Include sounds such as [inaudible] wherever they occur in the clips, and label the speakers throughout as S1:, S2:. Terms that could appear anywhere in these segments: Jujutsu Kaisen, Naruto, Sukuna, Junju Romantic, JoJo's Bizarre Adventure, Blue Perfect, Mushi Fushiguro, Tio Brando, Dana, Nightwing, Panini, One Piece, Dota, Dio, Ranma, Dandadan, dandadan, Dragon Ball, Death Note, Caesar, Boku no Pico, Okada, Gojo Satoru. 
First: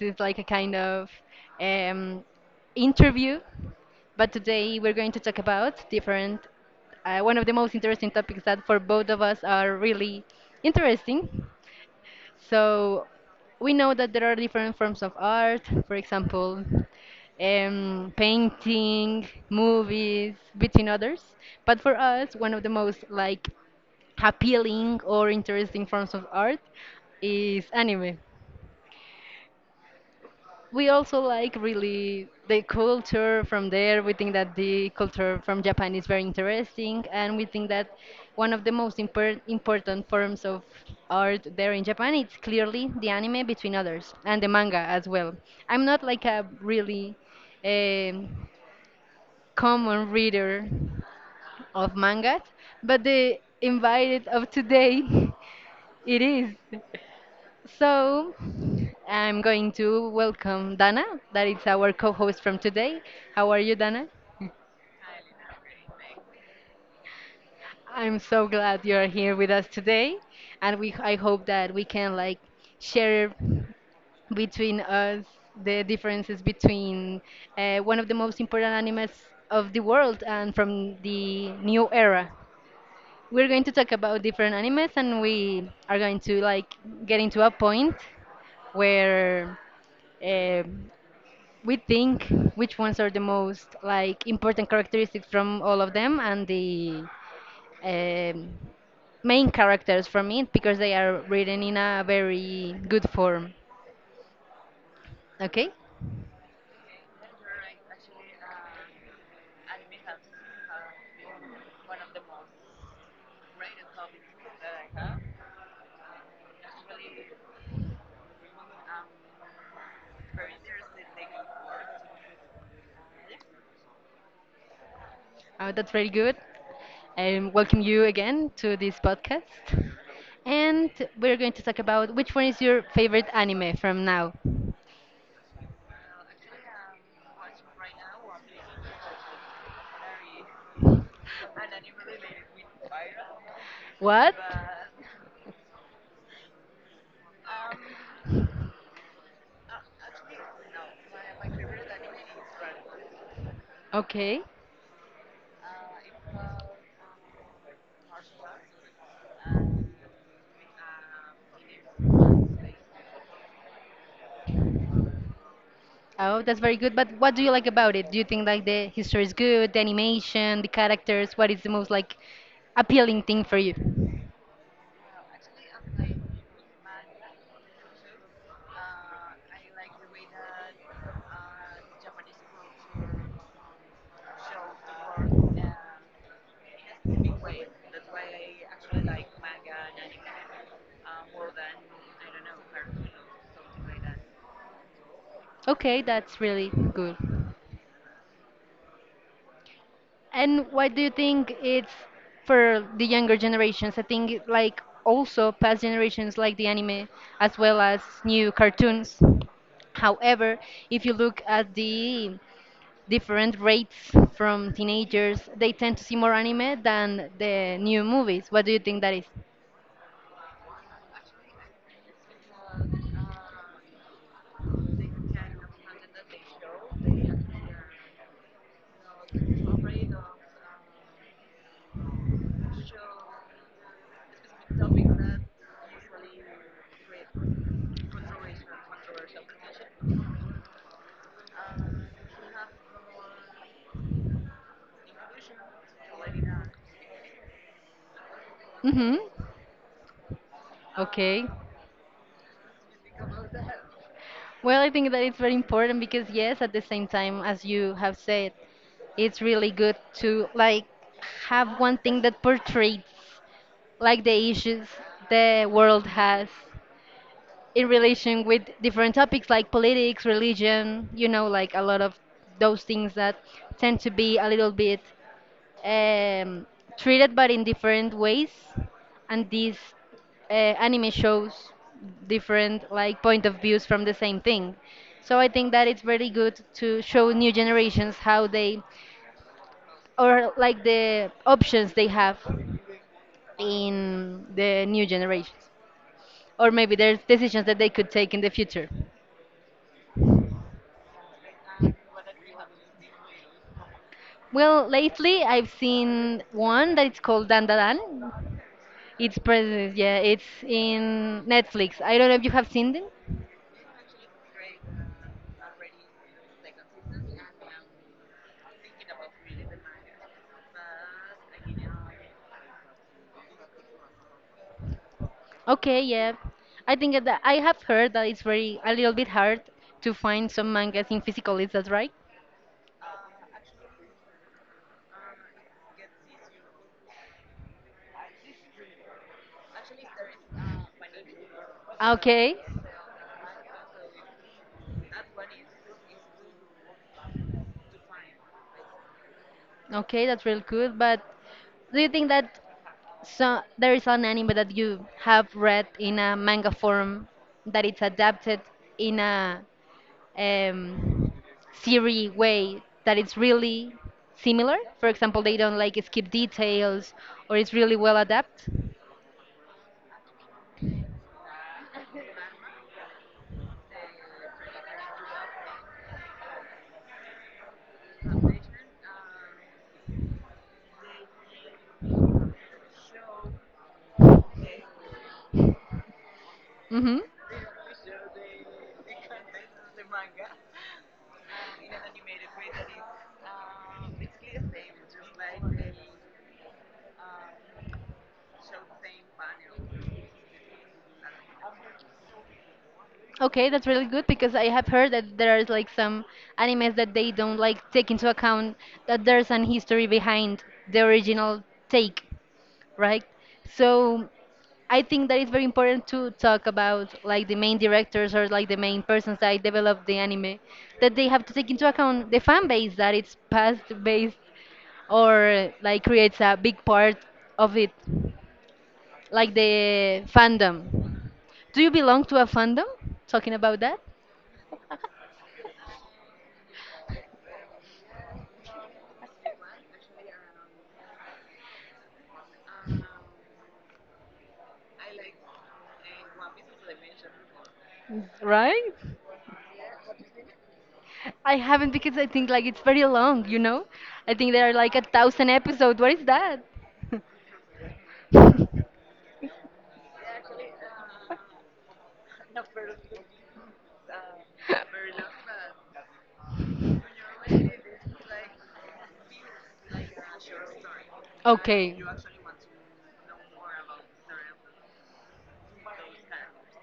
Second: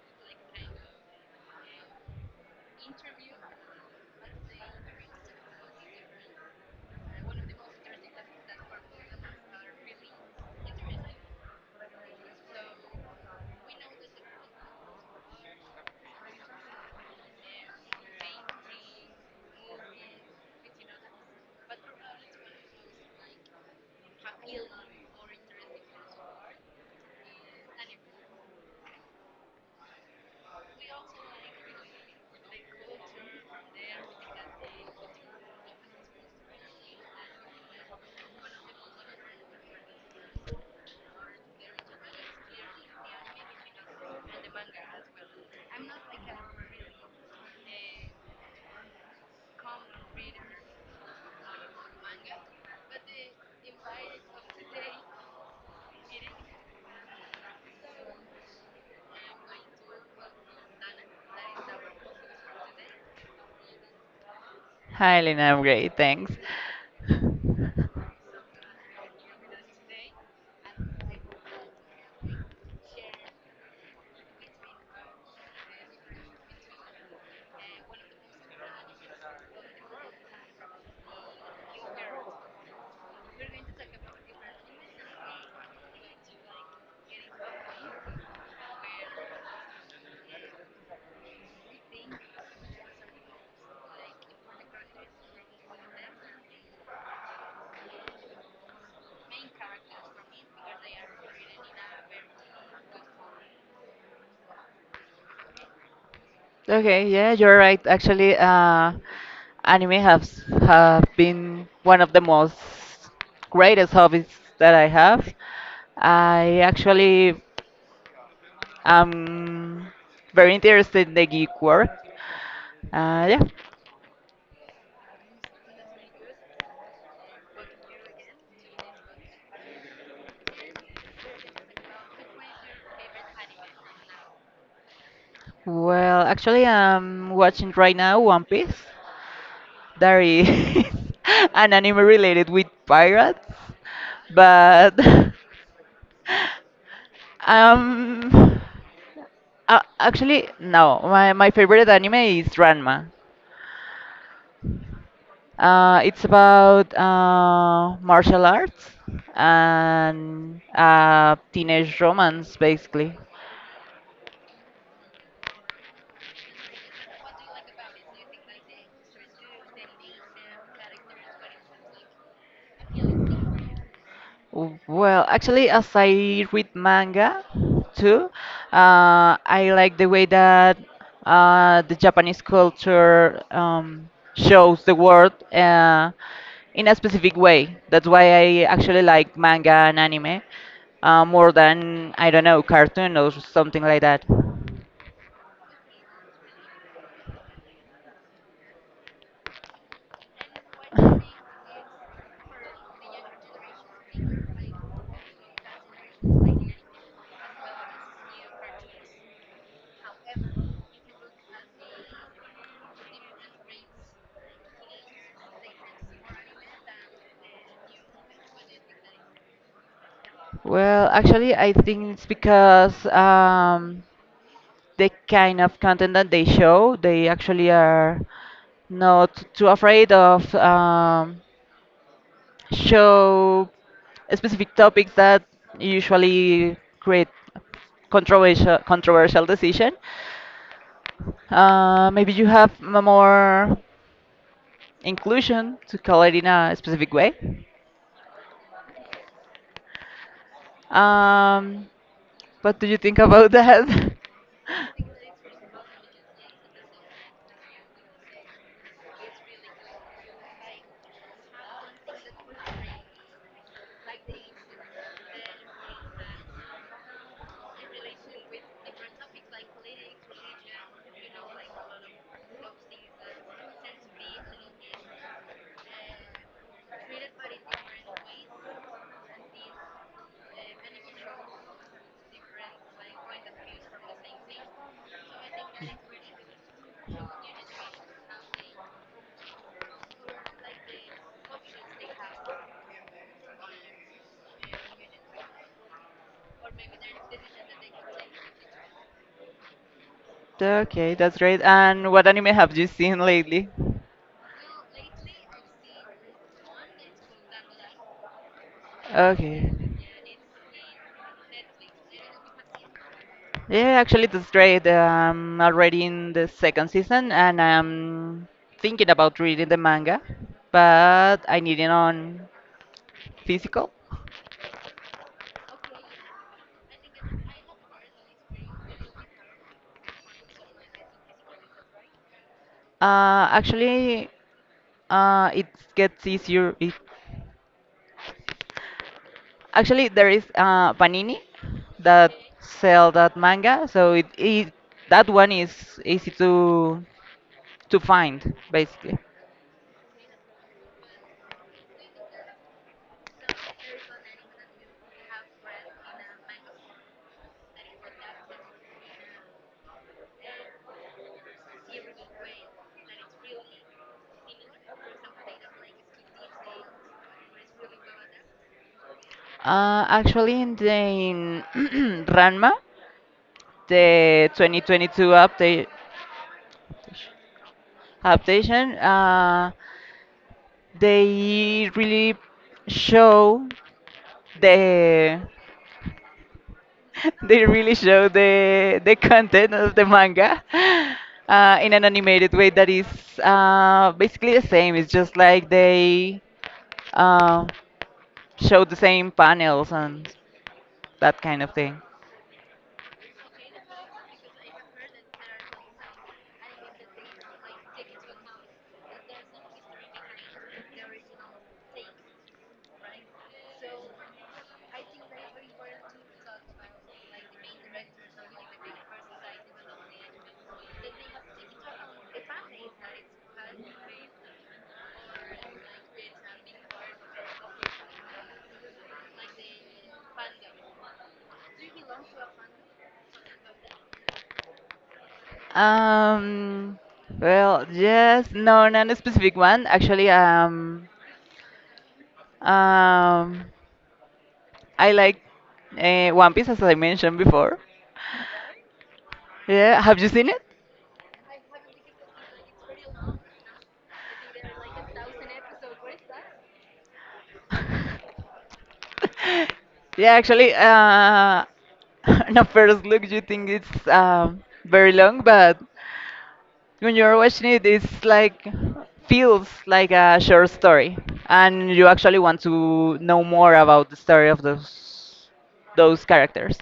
S1: it's like a kind of um, interview, but today we're going to talk about one of the most interesting topics that for both of us are really interesting. So we know that there are different forms of art, for example, painting, movies, between others. But for us, one of the most like appealing or interesting forms of art is anime. We also like really the culture from there. We think that the culture from Japan is very interesting, and we think that one of the most important forms of art there in Japan it's clearly the anime, between others, and the manga as well. I'm not like a really um common reader of manga, but the invited of today [laughs] it is. So I'm going to welcome Dana, that is our co host from today. How are you, Dana?
S2: Hi, Lina. I'm great. Thanks. [laughs]
S1: I'm so glad you're here with us today, and we I hope that we can like share between us the differences between one of the most important animes of the world and from the new era. We're going to talk about different animes, and we are going to like get into a point where um we think which ones are the most like important characteristics from all of them and the um, main characters from it because they are written in a very good form. Okay.
S2: Okay, yeah, you're right. Actually, anime has have been one of the most greatest hobbies that I have. I actually am very interested in the geek world. Yeah.
S1: That's very good, and welcome you again to this podcast, and we're going to talk about which one is your favorite anime from now.
S2: Well, actually, I'm watching right now One Piece. There is [laughs] an anime related with pirates,
S1: What?
S2: but [laughs] Um, actually, no. My favorite anime is Ranma.
S1: Okay.
S2: It's about martial arts and teenage romance, basically.
S1: Oh, that's very good. But what do you like about it? Do you think like the history is good, the animation, the characters? What is the most like appealing thing for you?
S2: Well, actually, as I read manga too, I like the way that the Japanese culture shows the world in a specific way. That's why I actually like manga and anime more than, I don't know, cartoon or something like that.
S1: Okay, that's really good. And why do you think it's for the younger generations? I think like also past generations like the anime as well as new cartoons. However, if you look at the different rates from teenagers, they tend to see more anime than the new movies. What do you think that is?
S2: Well, actually, I think it's because the kind of content that they show, they actually are not too afraid of show specific topics that usually create controversial decision. Maybe you have more inclusion to call it in a specific way.
S1: Mm-hmm. Okay.
S2: Um, what do you think about that?
S1: Well, I think that it's very important because yes, at the same time as you have said, it's really good to like have one thing that portrays like the issues the world has in relation with different topics like politics, religion, you know, like a lot of those things that tend to be a little bit um, treated but in different ways, and these anime shows different like point of views from the same thing. So I think that it's very good to show new generations how they, or like the options they have in the new generations, or maybe there's decisions that they could take in the future.
S2: [laughs] Okay, that's great. And what anime have you seen lately?
S1: Well, lately I've seen one that it's called Dandadan. It's
S2: Okay.
S1: present, yeah, it's in Netflix, I don't know if you have seen it.
S2: Yeah, actually, that's great. I'm already in the second season, and I'm thinking about reading the manga, but I need it on physical.
S1: Okay, yeah. I think that I have heard that it's very a little bit hard to find some mangas in physical. Is that right?
S2: Actually, it gets easier if actually there is Panini that
S1: Okay,
S2: sell that manga, so it, that one is easy to find basically.
S1: okay, that's real good. But do you think that so there is an anime that you have read in a manga form that it's adapted in a um, Siri way that it's really similar. For example, they don't like skip details or it's really well adapted.
S2: In [clears throat] Ranma, the 2022 update adaptation they really show the
S1: Hmm.
S2: [laughs] they really show the content of the manga in an animated way that is basically the same. It's just like they uh, show the same panels and that kind of thing.
S1: Okay, that's really good because I have heard that there is like some animes that they don't like take into account that there's an history behind the original take. Right? So I think that it's very important to talk about like the main directors or like the main persons that develop the anime, that they have to take into account the fan base that it's past based or like creates a big part of it, like the fandom. Do you belong to a fandom? Talking about that,
S2: um well, no, not a specific one, actually. Um I like One Piece, as I mentioned before.
S1: right?
S2: Yeah, have you seen it?
S1: I haven't because I think like it's very long, you know? I think there are like 1,000 episodes. What is that?
S2: [laughs] Yeah, actually, [laughs] on a first look, you think it's very long, but when you're watching it, it's like feels like a short story, and
S1: Okay.
S2: you actually want to know more about the story of those characters.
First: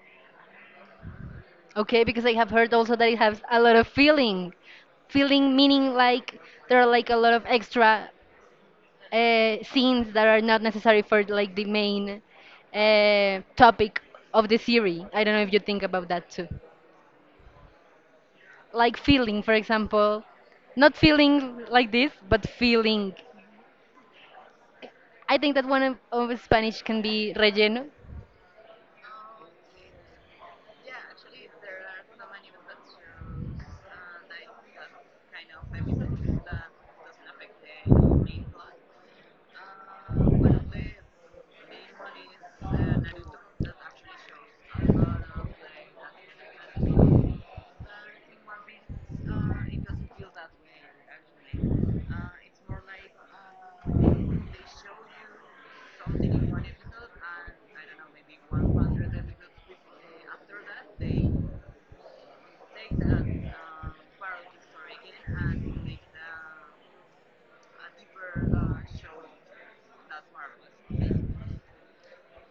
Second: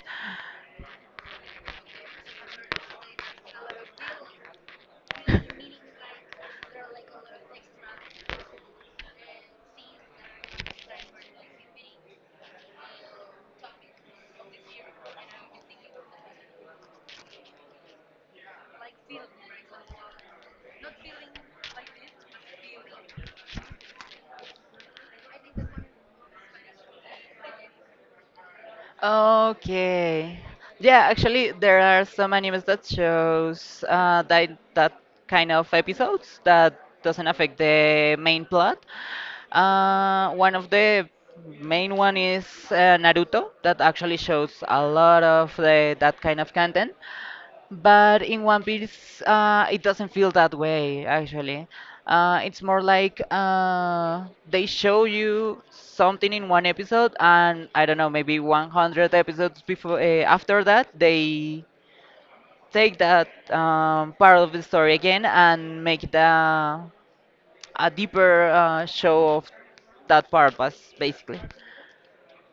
S1: Okay, because I have heard also that it has a lot of feeling. Feeling meaning like there are like a lot of extra scenes that are not necessary for like the main topic of the series. I don't know if you think about that too. Like feeling, for example, not feeling like this, but feeling. I think that one of Spanish can be relleno.
S2: Okay. Yeah, actually, there are some animes that shows that kind of episodes that doesn't affect the main plot. One of the main one is Naruto that actually shows a lot of that kind of content. But in One Piece, it doesn't feel that way, actually. It's more like they show you something in one episode, and I don't know, maybe 100 episodes before after that, they take that part of the story again and make it a deeper show of that part, basically.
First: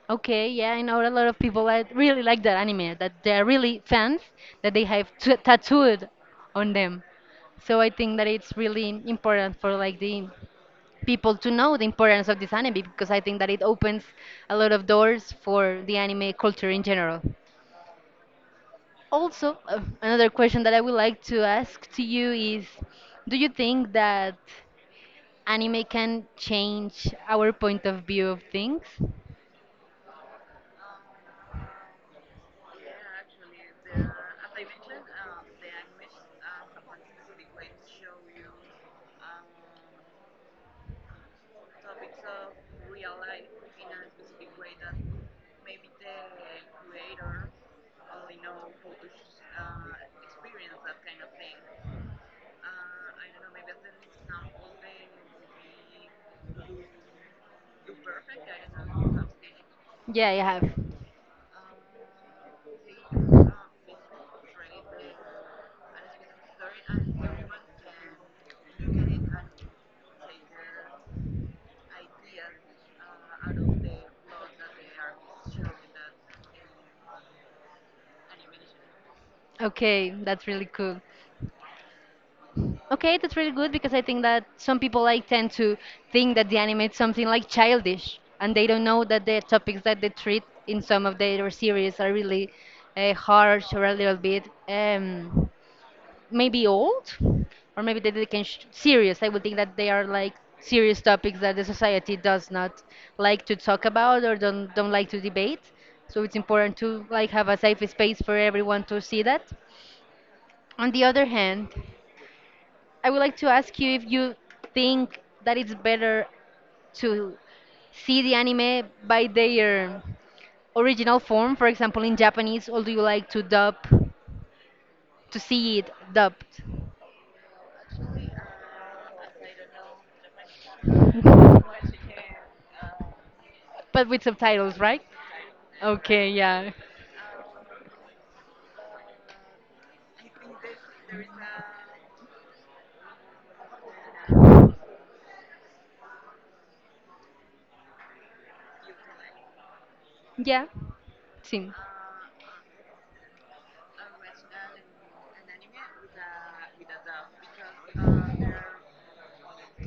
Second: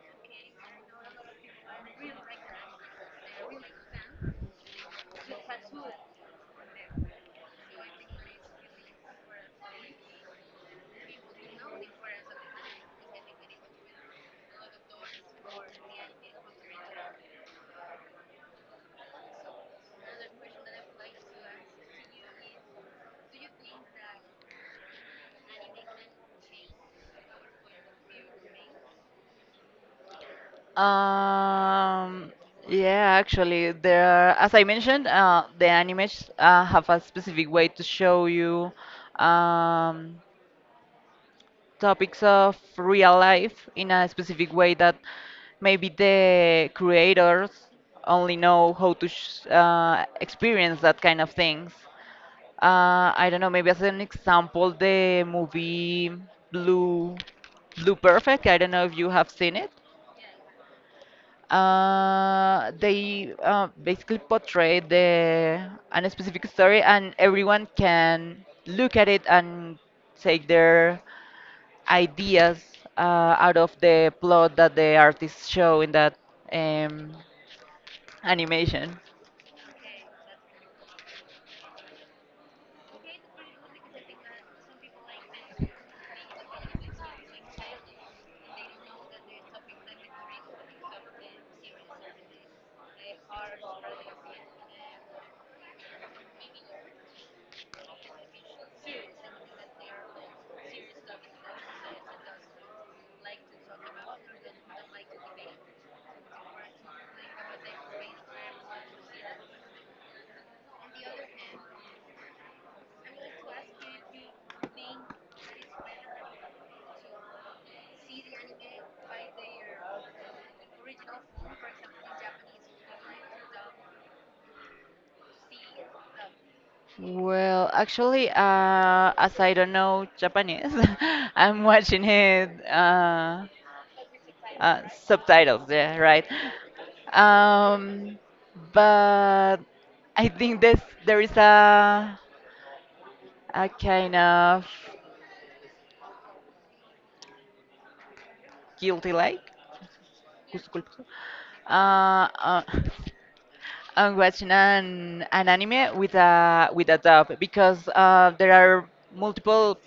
S1: Okay, yeah, I know a lot of people that really like that anime, that they're really fans, that they have tattooed on them. So I think that it's really important for like the people to know the importance of this anime because I think that it opens a lot of doors for the anime culture in general. Also, another question that I would like to ask to you is, do you think that anime can change our point of view of things?
S2: Um, yeah, actually, there are, as I mentioned, the animes have a specific way to show you um, topics of real life in a specific way that maybe the creators only know how to sh experience that kind of things. I don't know, maybe as an example, the movie Blue, Blue Perfect. I don't know if you have seen it.
S1: Yeah, I have.
S2: They basically portray the an specific story, and everyone can look at it and take their ideas out of the plot that the artists show in that um, animation.
S1: Okay, that's really cool. Okay, that's really good because I think that some people like tend to think that the anime is something like childish, and they don't know that the topics that they treat in some of their series are really harsh or a little bit maybe old, or maybe that they can serious, I would think that they are like serious topics that the society does not like to talk about or don't like to debate. So it's important to like have a safe space for everyone to see that. On the other hand, I would like to ask you if you think that it's better to see the anime by their original form, for example in Japanese, or do you like to dub, to see it dubbed,
S2: Well, actually, as I don't know Japanese, [laughs] I'm watching it
S1: but with subtitles, right?
S2: subtitles, yeah, right.
S1: Okay, yeah.
S2: Um, but I think this there is a kind of guilty like.
S1: Yeah, sim.
S2: Uh, uh, [laughs] I'm watching an anime with a dub because there are multiple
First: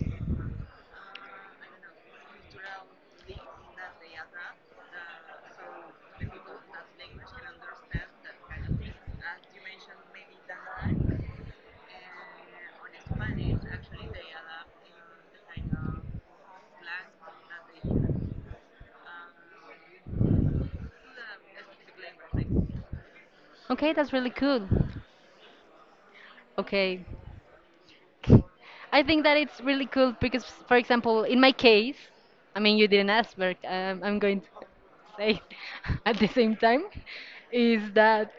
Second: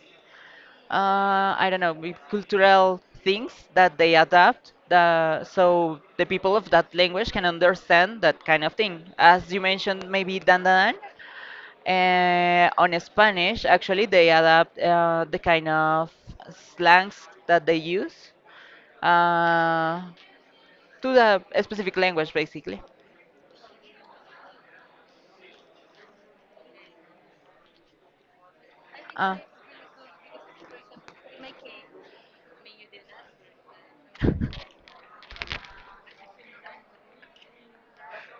S2: I don't know, with cultural things that they adapt. So the people of that language can understand that kind of thing. As you mentioned, maybe dandadan. On Spanish, actually, they adapt the kind of slangs that they use uh, to the specific language, basically.
S1: Okay, that's really cool. Okay. I think
S2: Uh,
S1: that it's really cool because, for example, in my case, I mean, you didn't ask, but I'm going to say [laughs] at the same time, is that,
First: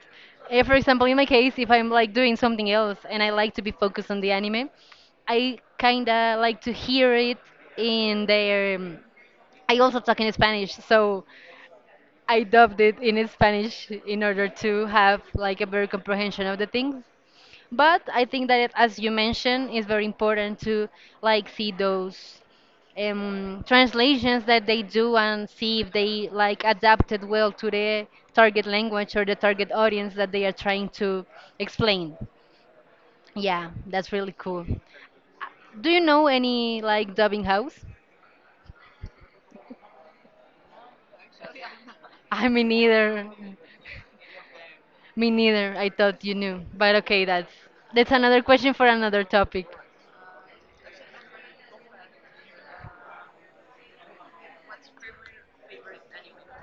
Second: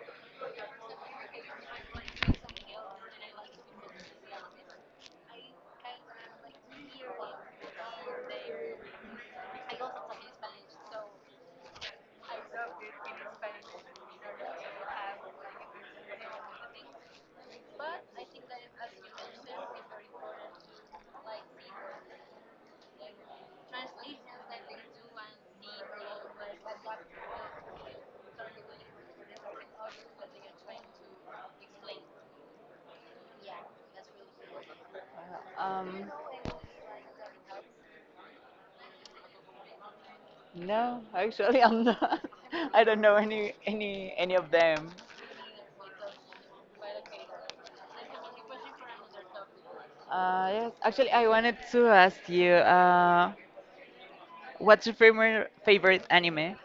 S1: for example, in my case, if I'm like doing something else and I like to be focused on the anime, I kind of like to hear it in their. I also talk in Spanish, so I dubbed it in Spanish in order to have like a better comprehension of the things. But I think that it, as you mentioned, it's very important to like see those translations that they do and see if they like adapted well to the target language or the target audience that they are trying to explain. Yeah, that's really cool. Do you
S2: um,
S1: know any like dubbing house?
S2: No, actually, I'm not.
S1: [laughs] I mean,
S2: [laughs] I don't know
S1: neither.
S2: any of them.
S1: Me neither. I thought you knew. But okay, that's another question for another topic.
S2: Yes, actually, I wanted to ask you, what's your favorite anime?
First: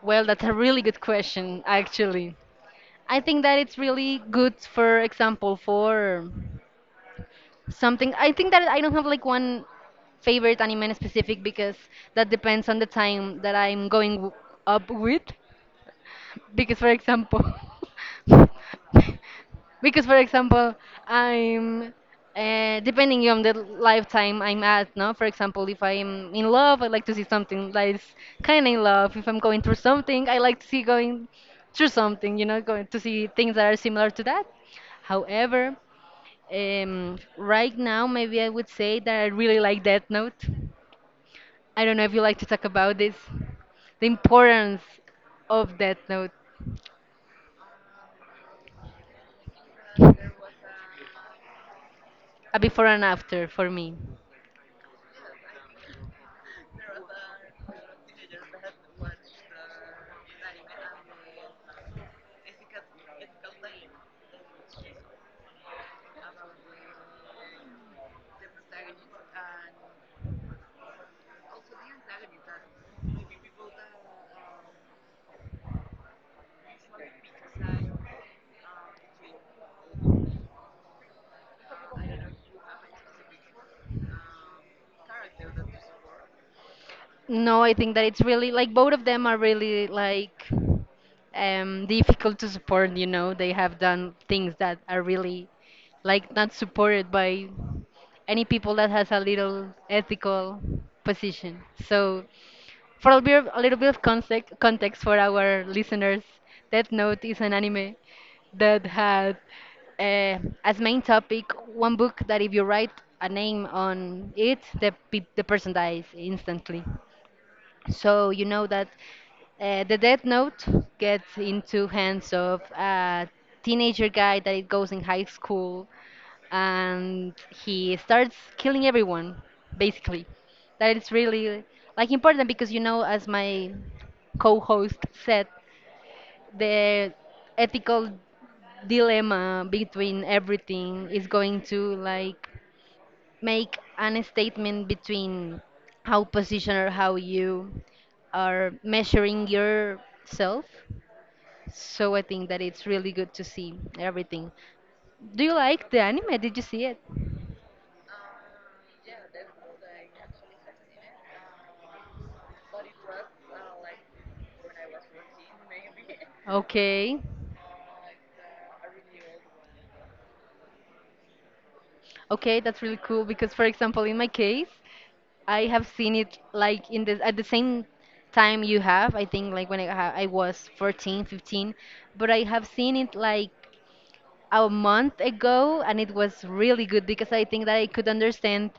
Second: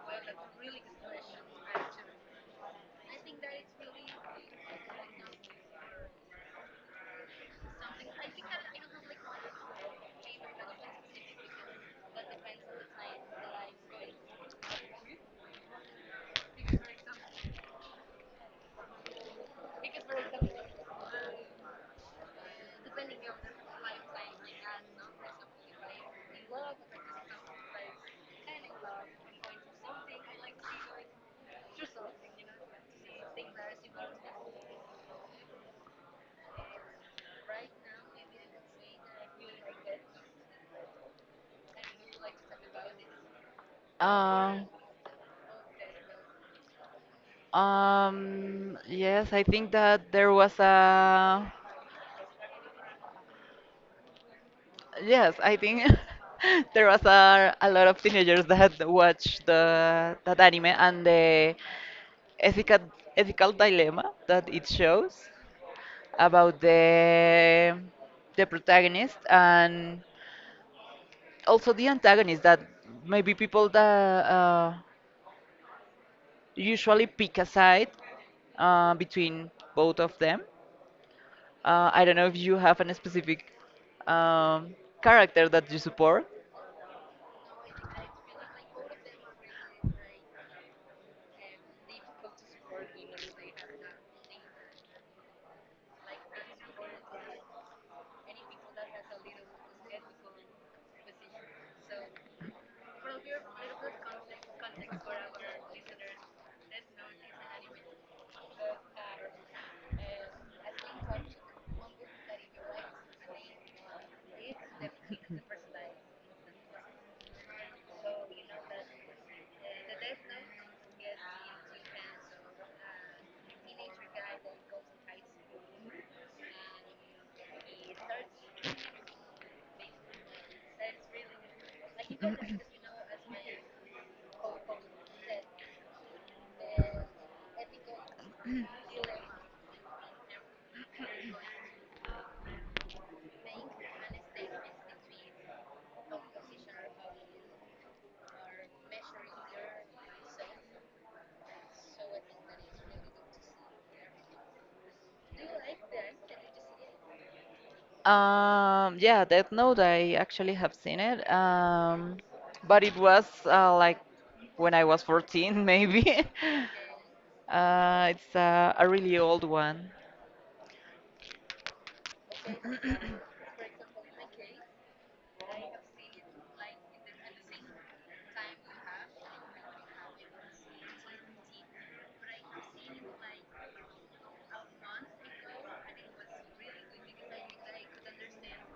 S1: Well, that's a really good question, actually. I think that it's really good, for example, for something. I think that I don't have like one favorite anime in specific because that depends on the time that I'm going up with. Because, for example, [laughs] Because, for example, I'm depending on the lifetime I'm at, no? For example, if I'm in love, I like to see something that is kind of in love. If I'm going through something, I like to see going through something, you know, going to see things that are similar to that. However, right now, maybe I would say that I really like Death Note. I don't know if you like to talk about this, the
S2: Um,
S1: importance of Death Note,
S2: yes, I think that there was a
S1: a before and after for me.
S2: yes, I think [laughs] there was a lot of teenagers that watched the that anime and the ethical ethical dilemma that it shows about the protagonist and also the antagonist that maybe people that usually pick a side between both of them. I don't know if you have a specific um, character that you support.
S1: No, I think that it's really like both of them are really like difficult to support, you know. They have done things that are really like not supported by any people that has a little ethical position. So for a, bit of, a little bit of context, context for our listeners, Death Note is an anime that had uh, as main topic one book that if you write a name on it, the the person dies instantly. So you know that the Death Note gets into hands of a teenager guy that it goes in high school, and he starts killing everyone, basically. That it's really like important because you know, as my co-host said, the ethical dilemma between everything is going to like make an statement between how position or how you are measuring yourself. So I think that it's really good to see everything. Do you like the anime? Did you see it?
S2: Yeah, Death Note, I actually have seen it. But it was like when I was 14, [laughs] maybe.
S1: Okay.
S2: It's a really old one.
S1: Okay, that's really cool because, for example, in my case, I have seen it like in the at the same time you have, I think like when I was 14, 15, but I have seen it like a month ago, and it was really good because I think that I could understand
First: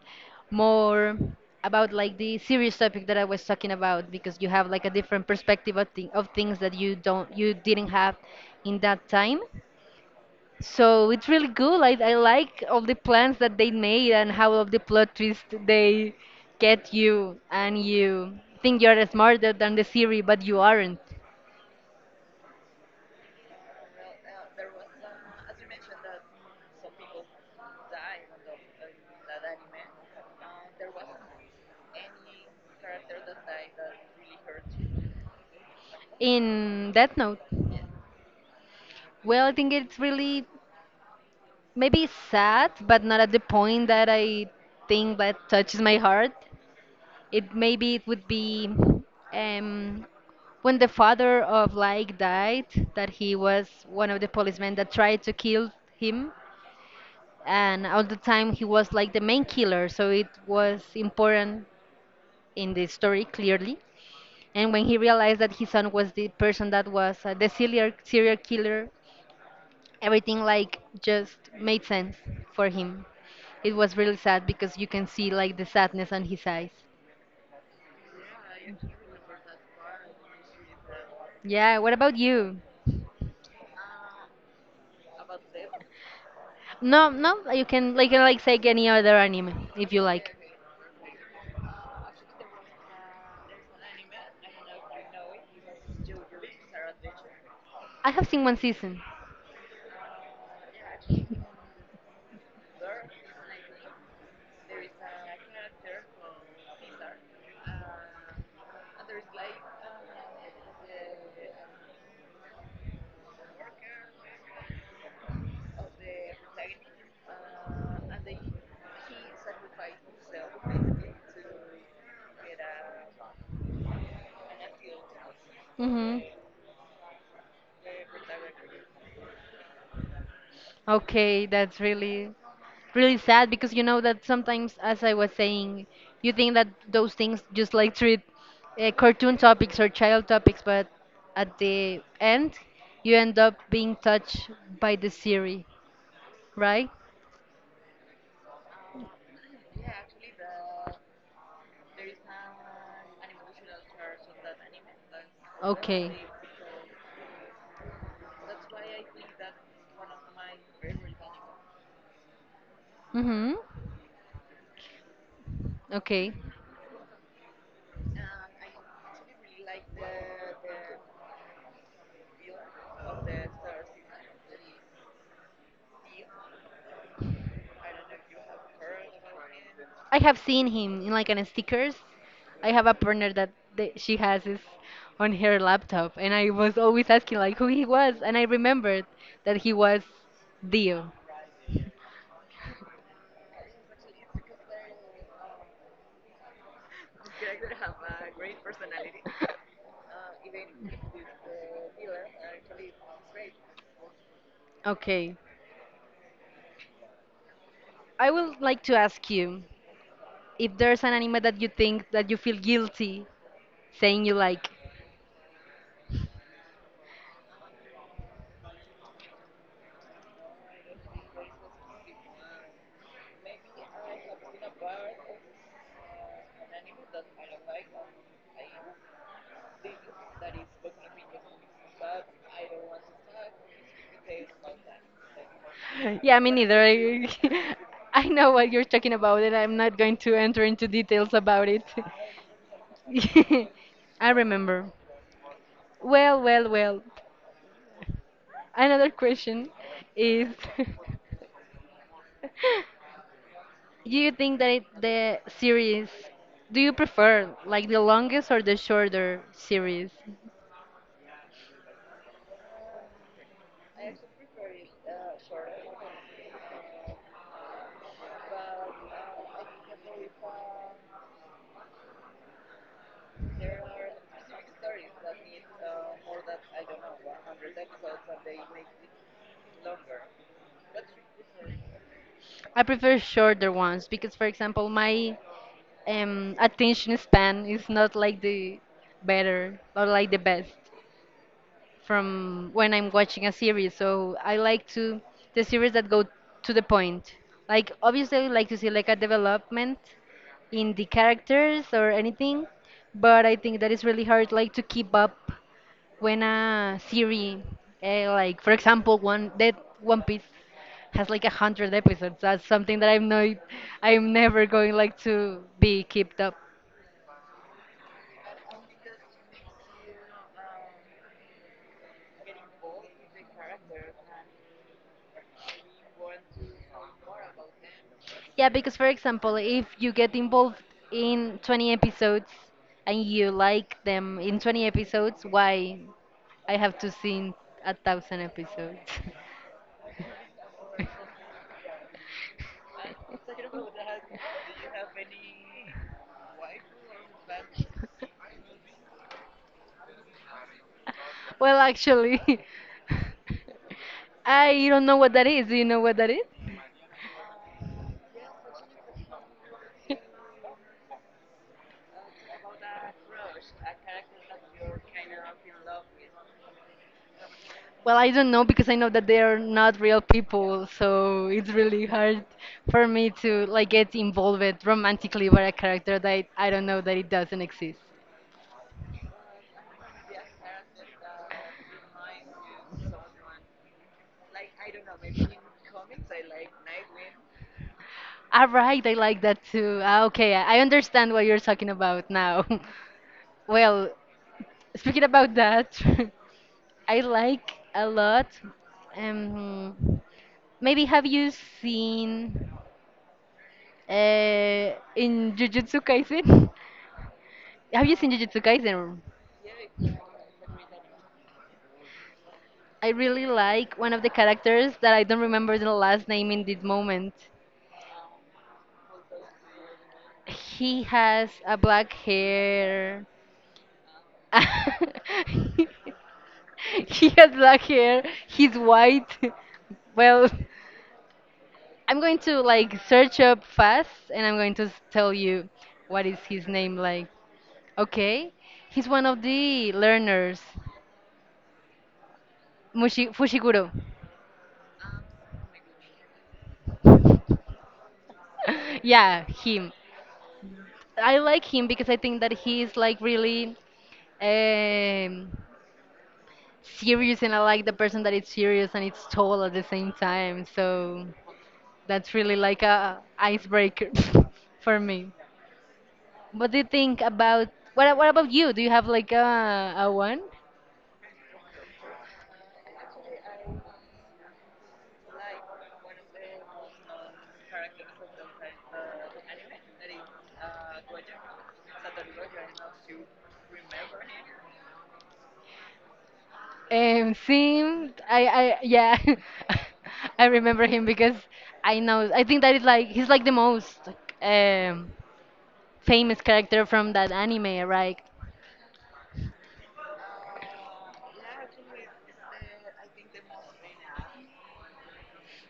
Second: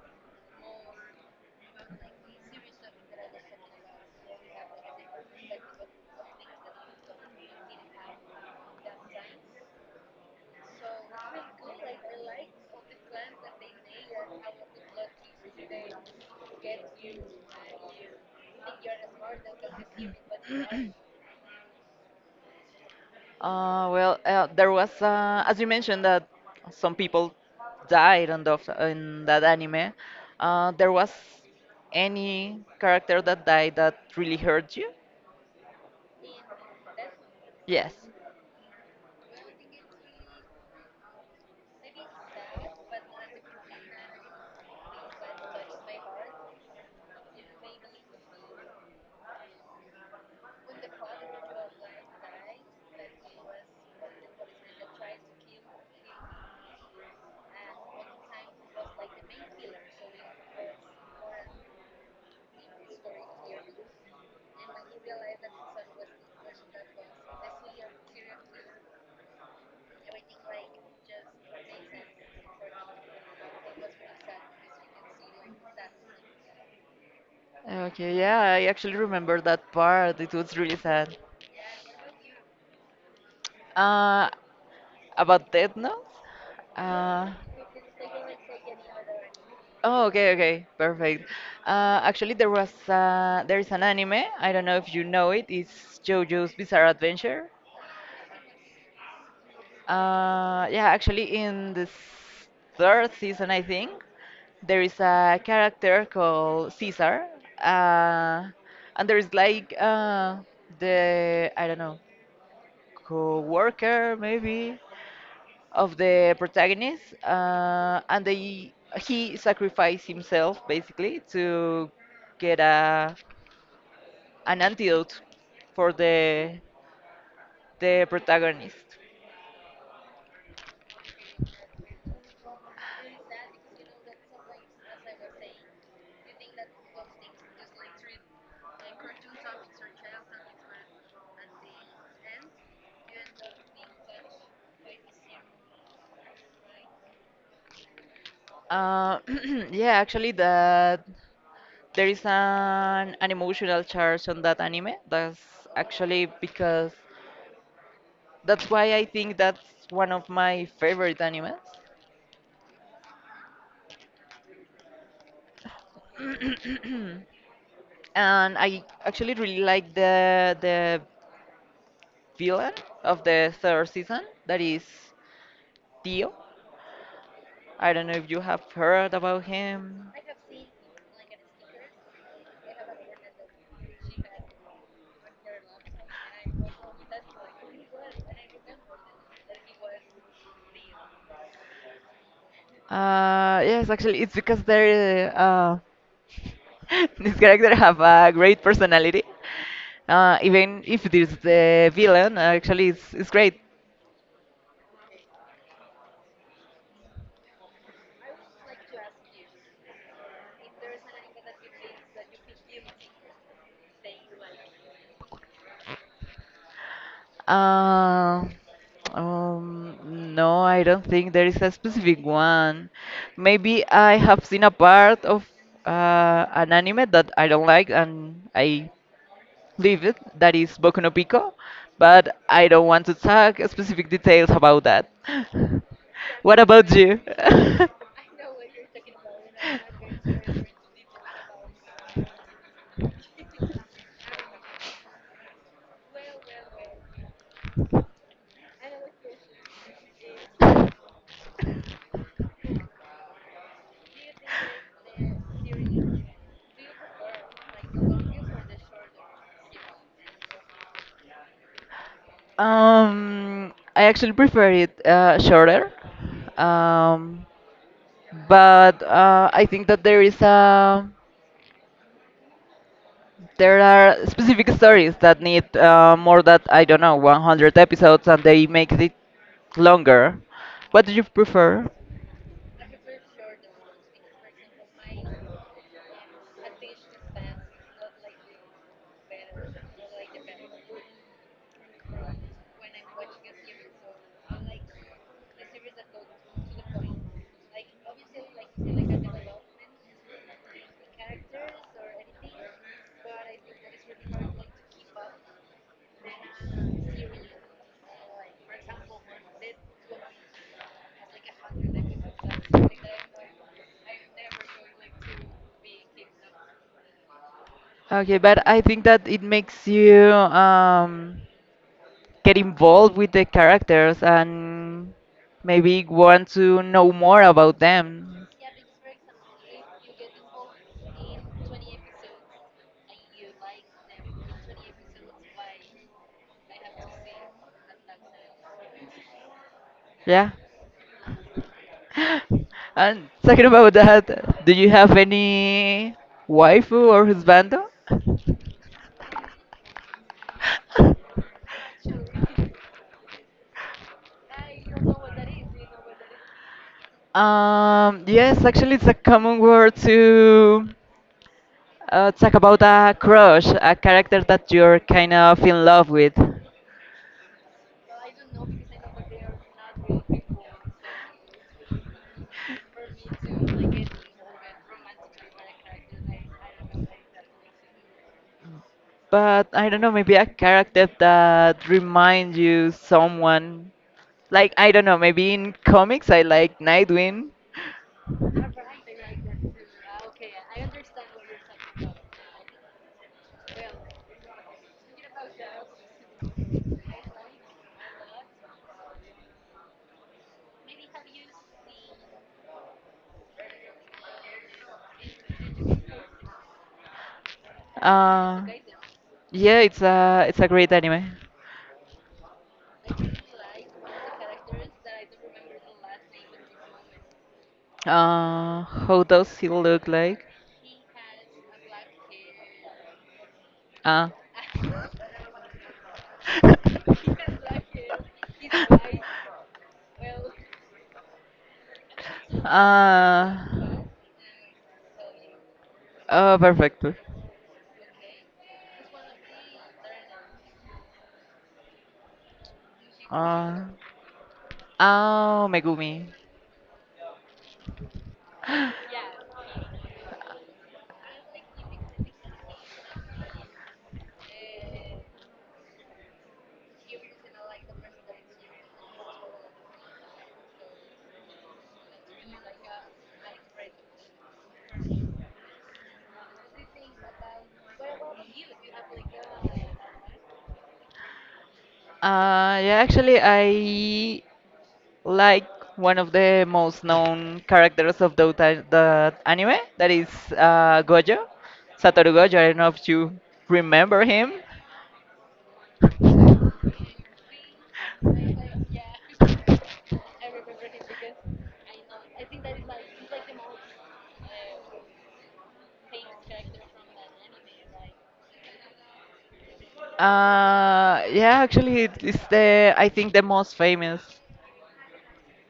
S1: more about like the serious topic that I was talking about because you have like a different perspective of, of things that you didn't have in that time. So it's really cool. I like all the plans that they made and how of the plot twist they get you and you think you're smarter than the series but you aren't.
S2: There was, as you mentioned, that some people died on in that anime. There was any character that died that really hurt you?
S1: In that note,
S2: Yes.
S1: well, I think it's really maybe sad, but not at the point that I think that touches my heart. It maybe it would be, um, when the father of Like died, that he was one of the policemen that tried to kill him, and all the time he was like the main killer, so it was important in the story clearly. And when he realized that his son was the person that was, the serial killer, everything like just made sense for him. It was really sad because you can see like the sadness on his eyes.
S2: Okay, yeah, I actually remember that part. It was really sad.
S1: Yeah, what about you?
S2: Uh, about Death Note?
S1: No,
S2: Uh,
S1: no, you can, like say any other anime if you
S2: Oh, okay,
S1: like.
S2: perfect. Actually, there is an anime. I don't know if you know it. It's JoJo's Bizarre Adventure.
S1: I have seen one season.
S2: Yeah, actually, in the third season, I think, there is a character called Caesar, uh, and there is like the I don't know, co-worker maybe of the protagonist, and they he sacrificed himself basically to get a an antidote for
S1: Mhm.
S2: the protagonist.
S1: Okay, that's really, really sad because you know that sometimes, as I was saying, you think that those things just like treat, cartoon topics or child topics, but at the end, you end up being touched by the series, right?
S2: Uh, [clears throat] yeah, actually, that there is an emotional charge on that anime. That's
S1: Okay.
S2: actually because That's why I think that's one of my favorite animes.
S1: Mm-hmm. Okay.
S2: [clears throat] And I actually really like the villain of the third season. That is Dio. I don't know if you have heard about him.
S1: I have seen him in like an stickers. I have a partner that she has is on her laptop, and I was always asking like who he was, and I remembered that he was Dio.
S2: Yes, actually, it's because they [laughs] this character have
S1: [laughs]
S2: a great personality. Even if this the villain, actually, it's great.
S1: Okay, I would like to ask you if there's an anime that you think that you feel guilty saying you like.
S2: Uh, um, no, I don't think there is a specific one. Maybe I have seen a part of an anime that I don't like, and I leave it, that is Boku no Pico, but I don't want to talk specific details about that. [laughs]
S1: Like, yeah, me
S2: What
S1: neither.
S2: about you? [laughs]
S1: [laughs] I know what you're talking about, and I'm not going to enter into details about it. [laughs] I remember. Well, well, well. Another question is, [laughs] do you think that it, the series, do you prefer like the longest or the shorter series?
S2: I actually prefer it shorter, um, but I think that there is a there are specific stories that need more than, I don't know, 100 episodes and they make it longer. What do you prefer?
S1: I prefer shorter ones because, for example, my, attention span is not like the better or like the best from when I'm watching a series. So I like to the series that go to the point. Like, obviously, I like to see like a development in the characters or anything, but I think that it's really hard like to keep up when a series, like for example, one that One Piece has like 100 episodes. That's something that I'm never going like to be kept up.
S2: Okay, but I think that it makes you get involved with the characters and maybe want to know more about them.
S1: Yeah, because for example, if you get involved in 20 episodes and you like them in 20 episodes, why I have to see 1,000 episodes?
S2: Yeah. [laughs] And talking about that, do you have any waifu or husbando? [laughs]
S1: [laughs] Well, actually, [laughs] I don't know what that is. Do you know what that is?
S2: Yes, actually, it's a common word to talk about a crush, a character that you're kind of in love with.
S1: Well, I don't know because I know that they are not real people, so it's really hard for me to like get involved romantically with a character that I don't know that it doesn't exist.
S2: But I don't know, maybe a character that reminds you someone. Like, I don't know, maybe in comics I like Nightwing.
S1: Ah, right, I like that too. Ah, okay, I understand what you're talking about now. [laughs] Well, speaking about that, [laughs] I like a lot. Um, maybe have you seen, in Jujutsu Kaisen? [laughs] Have you seen Jujutsu
S2: Uh,
S1: Kaisen?
S2: yeah, it's a great anime.
S1: I really like one of the characters that I don't remember the last name in this moment.
S2: How does he look like?
S1: He has a black hair.
S2: Ah.
S1: [laughs] He has black hair. He's white. [laughs]
S2: [laughs]
S1: Well, I'm going to like search up
S2: Uh.
S1: fast, and I'm going to tell you what is
S2: Oh,
S1: his name
S2: perfecto.
S1: like. Okay, he's one of the learners, Mushi
S2: Uh,
S1: Fushiguro.
S2: oh, Megumi.
S1: [laughs] Yeah, him. I like him because I think that he is like really, um, serious, and I like the person that is serious and it's tall at the same time. So. That's really like a icebreaker [laughs] for me. What do you think about what about you? Do you have like a one?
S2: Yeah, actually, I like one of the most known characters of Dota, the anime, that is Gojo, Satoru Gojo. I don't know if you remember him.
S1: Sim, I yeah, [laughs] I remember him because I know I think that is like he's like the most, um, famous character from that anime, right?
S2: Yeah, actually, it is the I think the most famous.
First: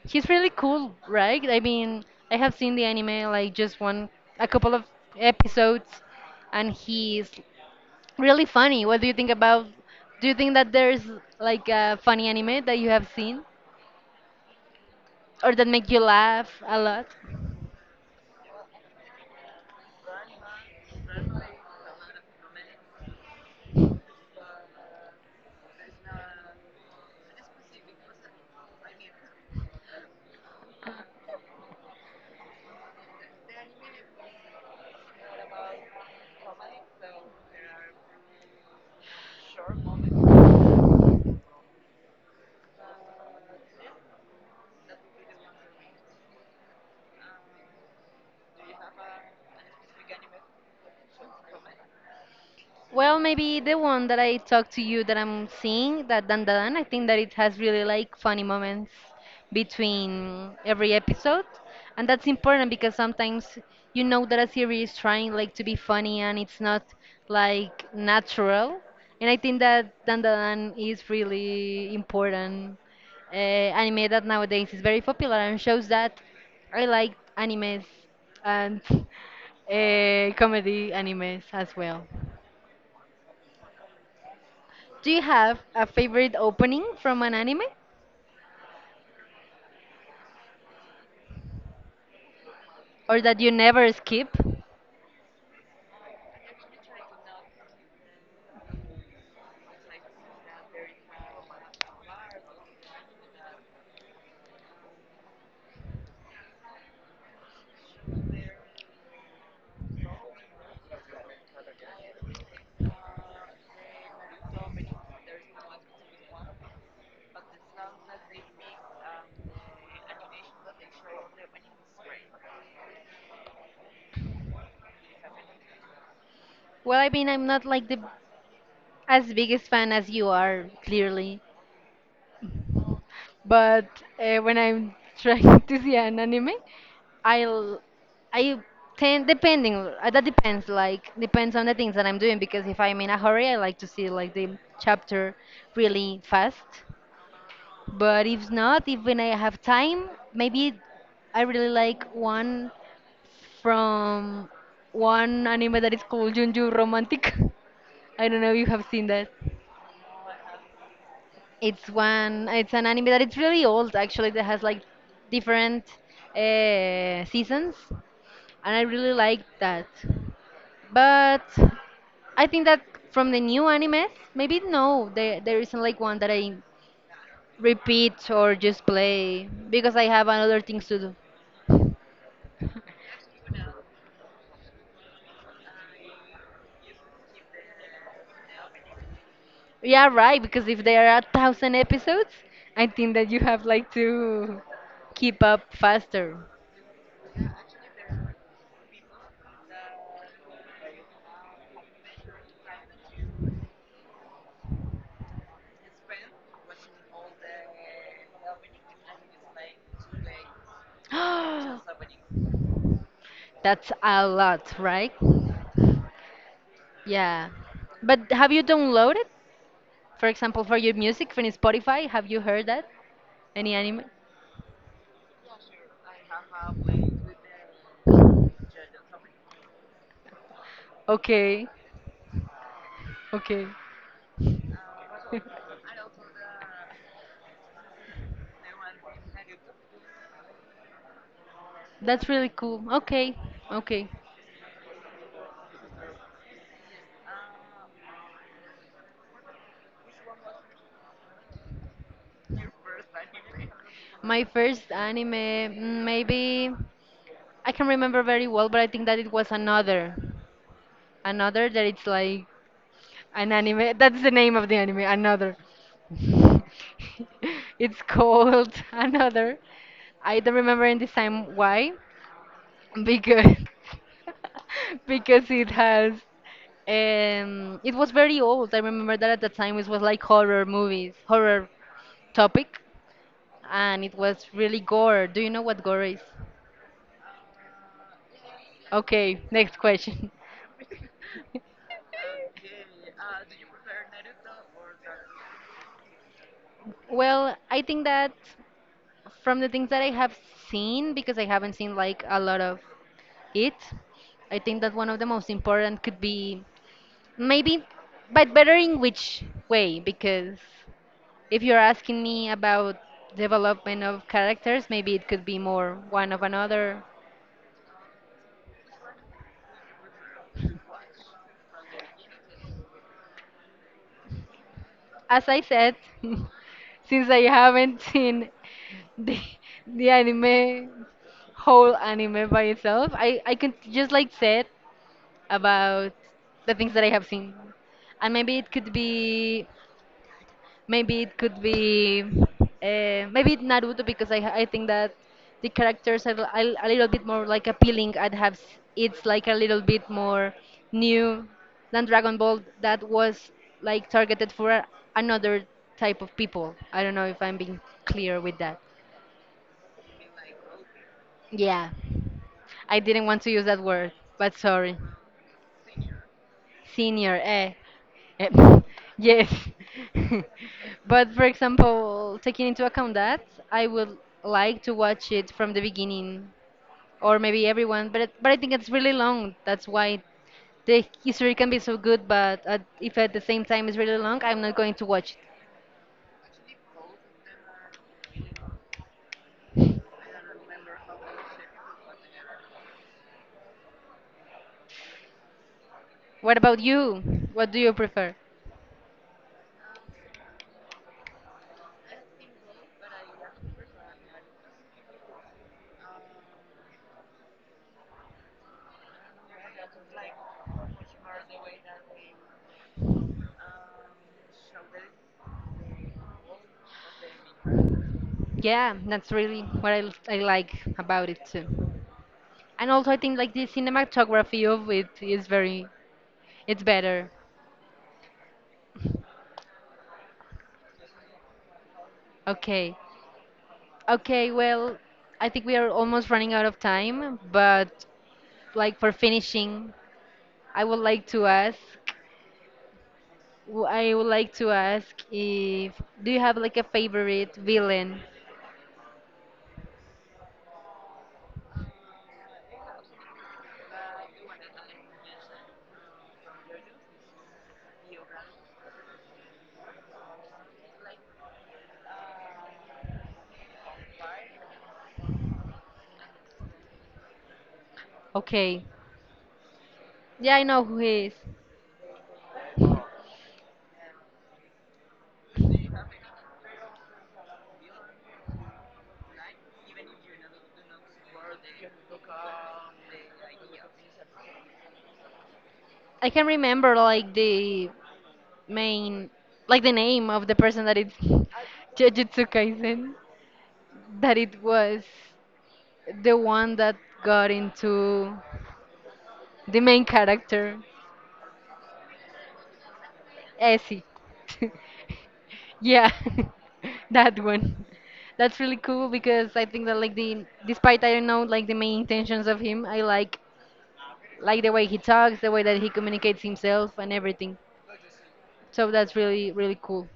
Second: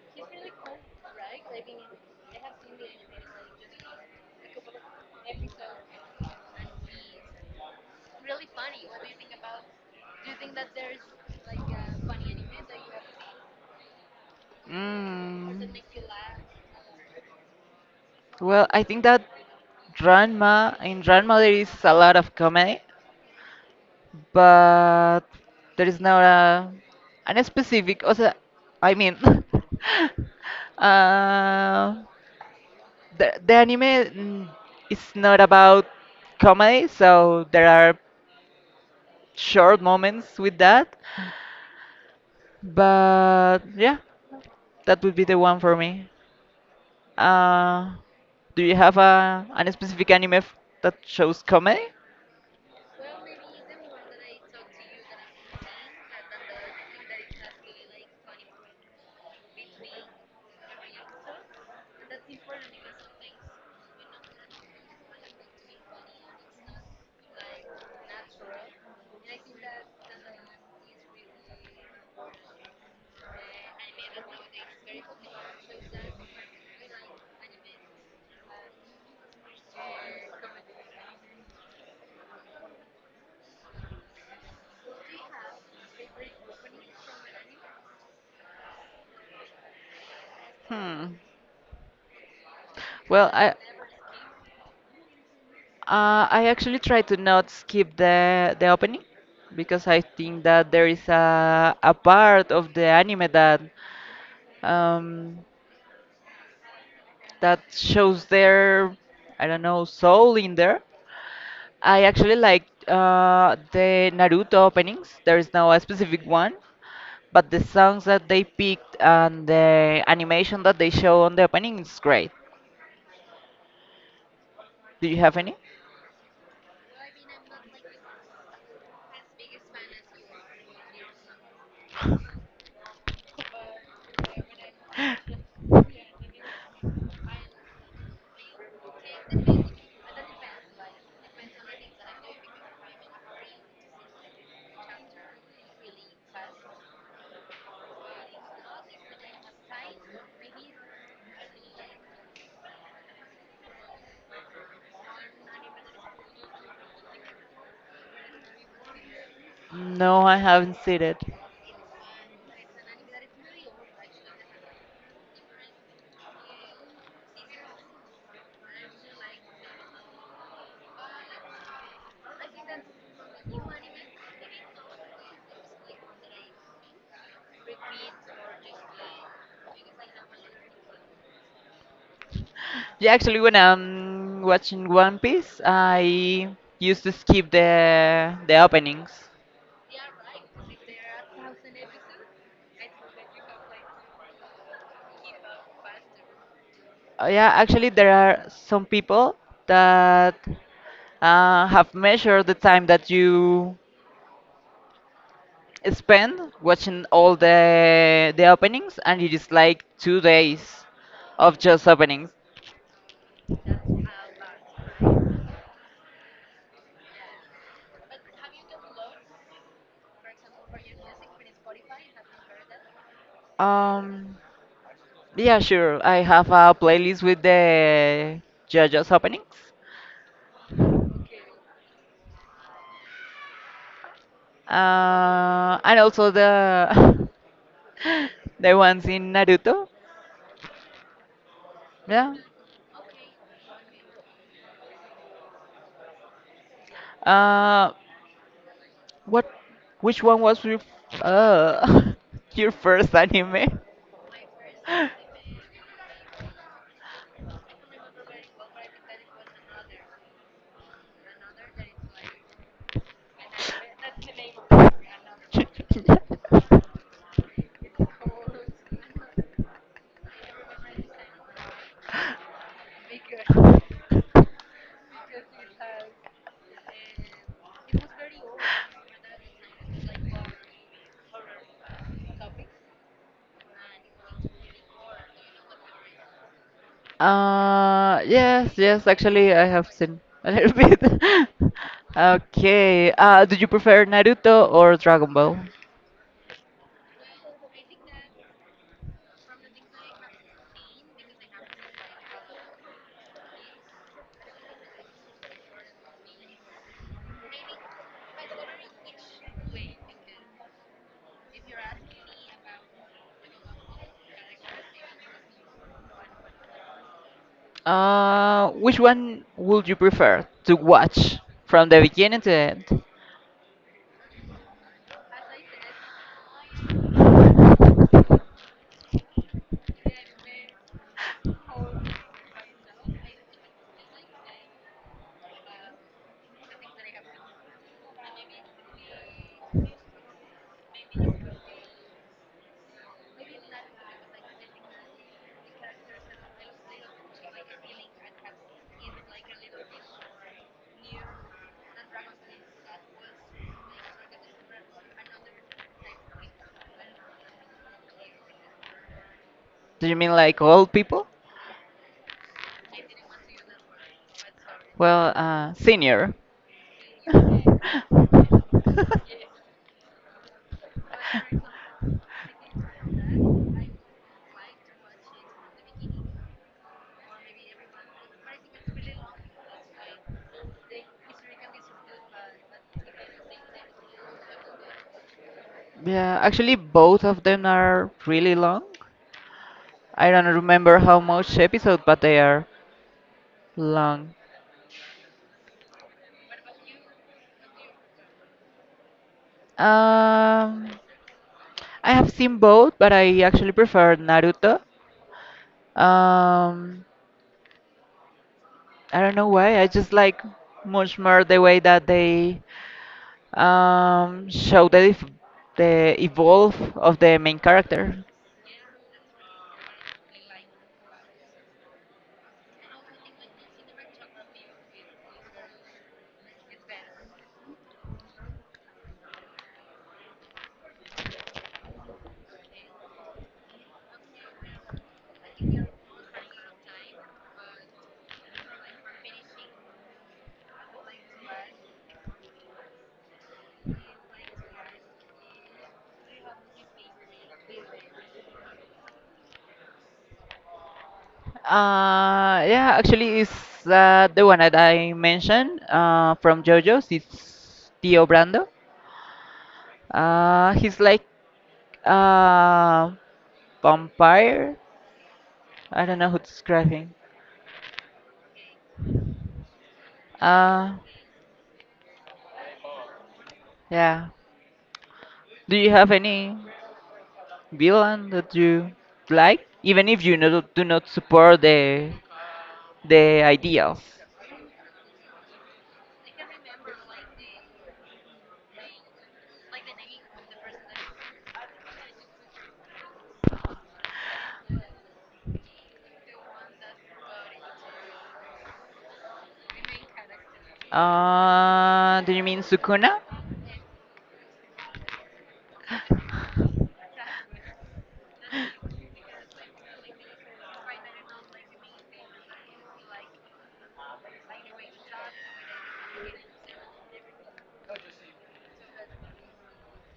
S1: He's really cool, right? I mean, I have seen the anime like just one a couple of episodes and he's really funny. What do you think about? Do you think that there's like a funny anime that you have seen or
S2: Mm.
S1: that make you laugh a lot?
S2: Well, I think that Ranma there is a lot of comedy, but there is not a an specific. Also, I mean, [laughs] uh, the anime mm, is not about comedy, so there are short moments with that, but yeah, that would be the one for me. uh, do you have a an specific anime that shows comedy?
S1: Well, maybe the one that I talked to you that I'm seeing, that Dan Dan, I think that it has really like funny moments between every episode. And that's important because sometimes you know that a series is trying like to be funny and it's not like natural. And I think that Dan Dan is really important, anime that nowadays is very popular and shows that I like animes and [laughs] comedy animes as well. Do you have a favorite opening from an anime
S2: hmm
S1: or
S2: well
S1: that you
S2: I
S1: never skip?
S2: I actually try to not skip the opening because I think that there is a part of the anime that um, that shows their I don't know soul in there. I actually like the Naruto openings. There is no a specific one, but the songs that they picked and the animation that they show on the opening is great. Do you have any?
S1: Well, I mean, I'm not like the as biggest fan as you are, clearly, but, when I'm trying [laughs] to see an anime, I'll I tend depending, that depends on the things that I'm doing because if I'm in a hurry, I like to see like the chapter really fast. But if not, if when I have time, maybe I really like one from one anime that is called Junju Romantic. [laughs] I don't know if you have seen that.
S2: No, I haven't seen it.
S1: It's one. It's an anime that it's really old actually. That has like different, seasons, and I really like that. But I think that from the new animes, maybe no, there isn't like one that I repeat or just play because I have another things to do.
S2: Yeah, actually, when I'm watching One Piece, I used to skip the openings.
S1: Yeah, right. Because if there are 1,000 episodes, I think that you have like to keep up faster.
S2: Yeah, actually, there are some people that have measured the time that you spend watching all the openings, and it is like 2 days
S1: [gasps]
S2: of just openings.
S1: That's a lot, right? Yeah. But have you downloaded, for example, for your music from Spotify? Have you heard that? Any anime?
S2: Um, yeah, sure. I have a playlist with the JoJo's openings,
S1: Okay, okay.
S2: and also the [laughs] [laughs] the ones in Naruto.
S1: That's
S2: Yeah.
S1: really cool. Okay, okay.
S2: Uh, what? Which one was your uh [laughs] your first anime?
S1: My first anime, mm, maybe. I can remember very well, but I think that it was another, another that it's like an anime. That's the name of the anime, another.
S2: [laughs]
S1: [laughs] It's called [laughs] another. I don't remember in this time why, because [laughs] because it has. It was very old. I remember that at the time it was like horror movies, horror topic, and it was really gore. Do you know what gore is?
S2: Yes,
S1: Okay,
S2: actually, I
S1: next
S2: have seen
S1: question.
S2: a little bit. [laughs] Okay, do you prefer Naruto or Dragon Ball?
S1: Well, I think that from the things that I have seen, because I haven't seen like a lot of it, I think that one of the most important could be maybe, but better in which way? Because if you're asking me about development of characters, maybe it could be more one of another.
S2: Which one would you prefer to watch from the beginning to the end?
S1: As I said, [laughs] since I haven't seen the, the anime whole anime by itself, I can just like said about the things that I have seen, and maybe it could be, maybe it could be, maybe it's Naruto because I think that the characters are a little bit more like appealing and have it's like a little bit more new than Dragon Ball that was like targeted for another type of people. I don't know if I'm being clear with that.
S2: Do you mean like old people?
S1: Yeah, I didn't want to use that word, but sorry.
S2: Well, senior.
S1: Senior, eh, [laughs] yes, [laughs] but for example taking into account that I would like to watch it from the beginning or maybe everyone but it, but I think it's really long, that's why the history can be so good but if at the same time it's really long I'm not going to watch it.
S2: Yeah, actually, both of them are really long. I don't remember how much episode, but they are long.
S1: What about you, what do you prefer?
S2: Um, I have seen both, but I actually prefer Naruto. Um, I don't know why. I just like much more the way that they show the the evolve of the main character.
S1: Yeah, that's really what I like about it too, and also I think like the cinematography of it is very it's better. Okay. Okay, well, I think we are almost running out of time, but like for finishing, I would like to ask, I would like to ask if do you have like a favorite villain?
S2: Yeah, actually, it's the one that I mentioned from JoJo's. It's Tio Brando. He's like a vampire. I don't know who to describe him.
S1: Okay. Yeah, I know
S2: Uh,
S1: who he is.
S2: yeah. Do you have any villain that you like, even if you no, do not support the ideals?
S1: I can remember like the main, like the name of the person that it [laughs] Jujutsu Kaisen, that it was the one that got into the main character,
S2: Do you mean Sukuna?
S1: Essie. [laughs] Yeah, [laughs] that one. That's really cool because I think that like the despite I don't know like the main intentions of him, I like the way he talks, the way that he communicates himself and everything. So that's really really cool.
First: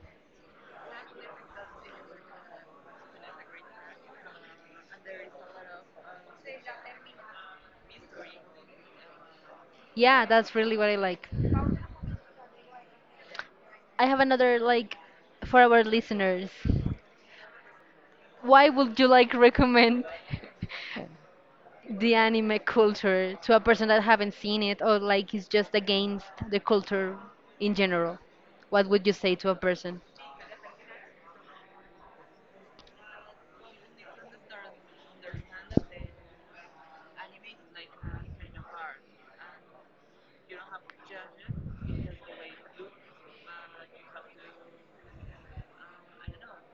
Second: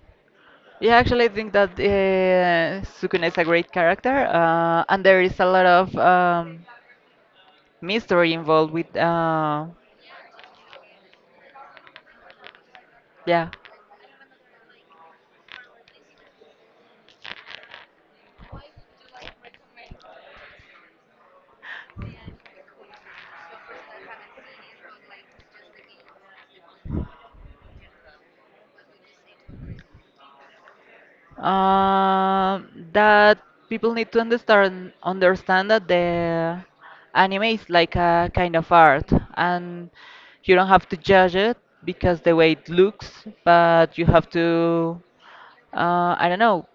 S2: Yeah, actually, I think that Sukuna is a great character, and there is a lot of mystery involved with,
S1: Yeah, that's really what I like.
S2: yeah,
S1: I have another like for our listeners. Why would you like recommend [laughs] the anime culture to a person that haven't seen it or like is just against the culture in general? What would you say to a person?
S2: uh, that people need to understand that the anime is like a kind of art, and you don't have to judge it because the way it looks, but you have to, I don't know,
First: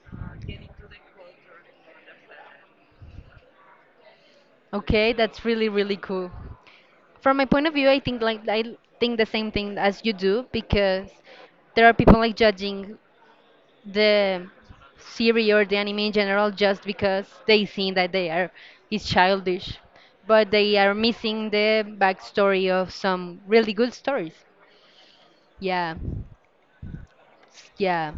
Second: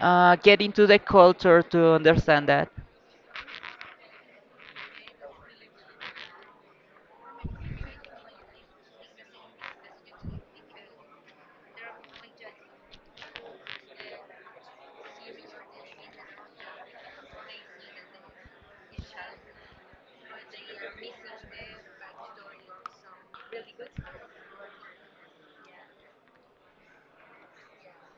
S2: get into the culture to understand that.
S1: Okay, that's really really cool. From my point of view, I think like I think the same thing as you do because there are people like judging the series or the anime in general just because they think that they are is childish, but they are missing the backstory of some really good stories. Yeah, yeah.